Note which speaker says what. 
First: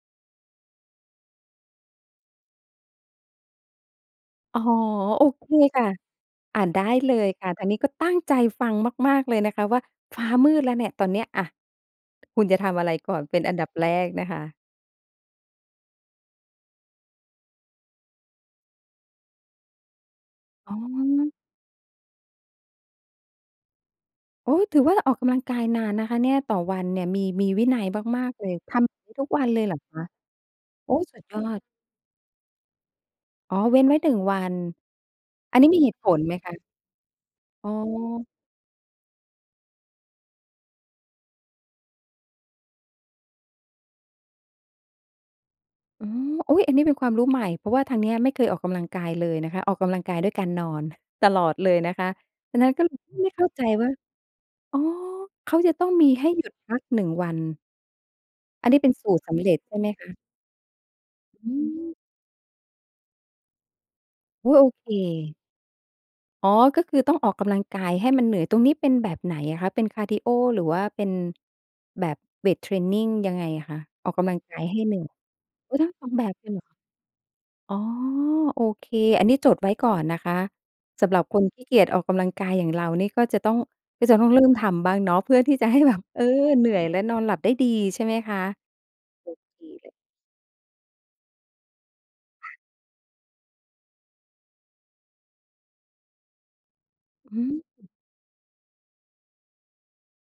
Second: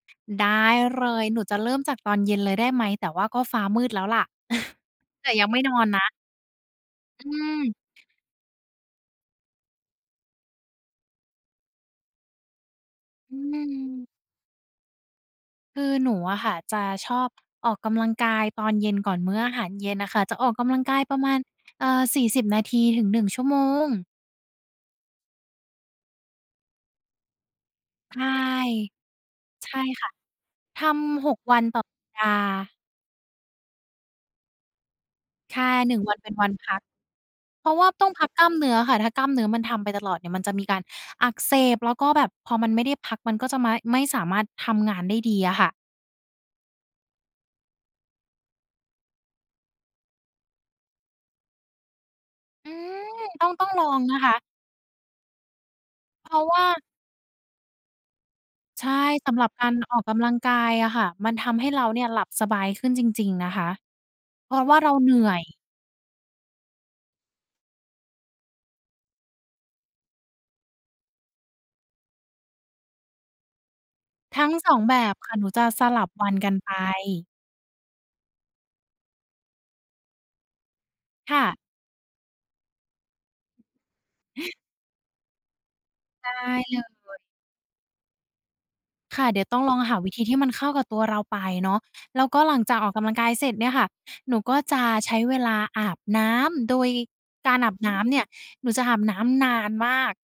Speaker 1: ได้เลย หนูจะเริ่มจากตอนเย็นเลยได้ไหม? แต่ว่าก็ฟ้ามืดแล้วแหละ
Speaker 2: อ๋อ โ
Speaker 1: แ
Speaker 2: อ
Speaker 1: ต่ย
Speaker 2: เค
Speaker 1: ังไม่นอ
Speaker 2: ค่
Speaker 1: น
Speaker 2: ะ
Speaker 1: นะ
Speaker 2: อา ได้เล
Speaker 1: อ
Speaker 2: ยค่ะ ทาง
Speaker 1: ืม
Speaker 2: นี้ก็ตั้งใจฟังมาก ๆ เลยนะคะว่าฟ้ามืดแล้วเนี่ยตอนเนี้ย อา คุณจะทำอะไรก่อน
Speaker 1: อ
Speaker 2: เ
Speaker 1: ื
Speaker 2: ป็นอันดับแร
Speaker 1: ม
Speaker 2: กนะคะ?
Speaker 1: คือหนูอะค่ะจะชอบออกกำลังกายตอนเย็นก่อนมื้ออาหารเย็นอะค่ะ จะออกก
Speaker 2: อ๋
Speaker 1: ำลังกายประม
Speaker 2: อ
Speaker 1: าณ อ่า 40 นาที ถึง 1 ชั่วโมง
Speaker 2: โอ๊ย ถือว่าออกกำลังกายนานนะคะเนี่ย ต่อวันเนี่ย มี มีวินัย
Speaker 1: ใช
Speaker 2: มา
Speaker 1: ่
Speaker 2: ก ๆ เลย ทำอย่างงี้ทุกวันเลย
Speaker 1: ใช
Speaker 2: เหร
Speaker 1: ่
Speaker 2: อคะ?
Speaker 1: ค่ะ ท
Speaker 2: โอ๊ย สุด
Speaker 1: ำ ห
Speaker 2: ย
Speaker 1: ก
Speaker 2: อ
Speaker 1: วั
Speaker 2: ด
Speaker 1: นต่อสัปดาห์
Speaker 2: อ๋อ เว้นไว้ 1 วัน
Speaker 1: ใ
Speaker 2: อ
Speaker 1: ช
Speaker 2: ัน
Speaker 1: ่
Speaker 2: นี้มีเห
Speaker 1: หนึ
Speaker 2: ต
Speaker 1: ่
Speaker 2: ุ
Speaker 1: ง
Speaker 2: ผ
Speaker 1: วัน
Speaker 2: ล
Speaker 1: เป็
Speaker 2: ไห
Speaker 1: น
Speaker 2: ม
Speaker 1: วั
Speaker 2: ค
Speaker 1: น
Speaker 2: ะ?
Speaker 1: พัก เพ
Speaker 2: อ๋
Speaker 1: ราะว่าต้องพ
Speaker 2: อ
Speaker 1: ักกล้ามเนื้อค่ะ ถ้ากล้ามเนื้อมันทำไปตลอดเนี่ยมันจะมีการอักเสบ แล้วก็แบบพอมันไม่ได้พัก มันก็จะไม้ ไม่สามารถทำงานได้ดีอะค่ะ
Speaker 2: อืม อุ๊ย อันนี้เป็นความรู้ใหม่ เพราะว่าทางนี้ไม่เคยออกกำลังกายเลยนะคะ ออกกำลังกายด้วยการนอนตลอดเลยนะคะ ฉะนั
Speaker 1: อ
Speaker 2: ้
Speaker 1: ื
Speaker 2: นก็เลย
Speaker 1: ม
Speaker 2: ไม่เข
Speaker 1: ต
Speaker 2: ้
Speaker 1: ้อ
Speaker 2: า
Speaker 1: ง
Speaker 2: ใ
Speaker 1: ต
Speaker 2: จ
Speaker 1: ้องล
Speaker 2: ว
Speaker 1: อ
Speaker 2: ่า
Speaker 1: งนะคะ
Speaker 2: อ๋อ เขาจะต้องมีให
Speaker 1: เพ
Speaker 2: ้
Speaker 1: ร
Speaker 2: ห
Speaker 1: า
Speaker 2: ย
Speaker 1: ะ
Speaker 2: ุด
Speaker 1: ว่
Speaker 2: พั
Speaker 1: า
Speaker 2: ก 1 วัน อันนี้
Speaker 1: ใช
Speaker 2: เป็
Speaker 1: ่
Speaker 2: นสูตร
Speaker 1: ส
Speaker 2: ส
Speaker 1: ำ
Speaker 2: ำ
Speaker 1: หรั
Speaker 2: เ
Speaker 1: บ
Speaker 2: ร็จ
Speaker 1: กา
Speaker 2: ใช
Speaker 1: ร
Speaker 2: ่ไหม
Speaker 1: ออ
Speaker 2: ค
Speaker 1: กก
Speaker 2: ะ?
Speaker 1: ำลังกายอะค่ะ มันท
Speaker 2: อื
Speaker 1: ำให้เรา
Speaker 2: ม
Speaker 1: เนี่ยหลับสบายขึ้นจริง ๆ นะคะ
Speaker 2: อ
Speaker 1: เพ
Speaker 2: ุ๊
Speaker 1: ร
Speaker 2: ย
Speaker 1: า
Speaker 2: โอ
Speaker 1: ะว่า
Speaker 2: เค
Speaker 1: เราเหนื่อย
Speaker 2: อ๋อ ก็คือต้องออกกำลังกายให้มันเหนื่อย ตรงนี้เป็นแบบไหนอะคะ เป็นคาร์ดีโอ หรือว่าเป็นแบบเวตเทรนนิง ยังไงอะคะ ออกกำลั
Speaker 1: ท
Speaker 2: ง
Speaker 1: ั้
Speaker 2: ก
Speaker 1: ง
Speaker 2: าย
Speaker 1: สอ
Speaker 2: ให
Speaker 1: ง
Speaker 2: ้เ
Speaker 1: แ
Speaker 2: ห
Speaker 1: บ
Speaker 2: นื่อย?
Speaker 1: บค่ะ หนูจะ
Speaker 2: เออ
Speaker 1: ส
Speaker 2: ทั้ง
Speaker 1: ล
Speaker 2: ส
Speaker 1: ั
Speaker 2: อ
Speaker 1: บ
Speaker 2: ง แบ
Speaker 1: วั
Speaker 2: บ
Speaker 1: น
Speaker 2: เล
Speaker 1: กั
Speaker 2: ย
Speaker 1: น
Speaker 2: เหรอ?
Speaker 1: ไป
Speaker 2: อ๋อ โอเค อันนี้จดไว้ก่อนนะคะ สำหรับ
Speaker 1: ค
Speaker 2: ค
Speaker 1: ่
Speaker 2: น
Speaker 1: ะ
Speaker 2: ขี้เกียจออกกำลังกายอย่างเรานี่ ก็จะต้อง ก็จะต้องเริ่มทำบ้างเนาะ เพื่อที่จะให้แบบ เออ
Speaker 1: ได้
Speaker 2: เหนื
Speaker 1: เ
Speaker 2: ่
Speaker 1: ล
Speaker 2: อย และนอ
Speaker 1: ย
Speaker 2: นหลับได้ดี ใช่ไหมคะ
Speaker 1: ค่ะ
Speaker 2: โอ
Speaker 1: เดี๋ย
Speaker 2: เ
Speaker 1: วต้อ
Speaker 2: ค
Speaker 1: งลอง
Speaker 2: เดี๋
Speaker 1: ห
Speaker 2: ยว
Speaker 1: าวิธีที่มันเข้ากับตัวเราไปเนาะ แล้วก็หลังจากออกกำลังกายเสร็จเนี่ยค่ะ หนูก็จะใช้เวลาอาบน้ำ โดย
Speaker 2: อื
Speaker 1: กา
Speaker 2: ม
Speaker 1: รอาบน้ำเนี่ยหนูจะอาบน้ำนานมาก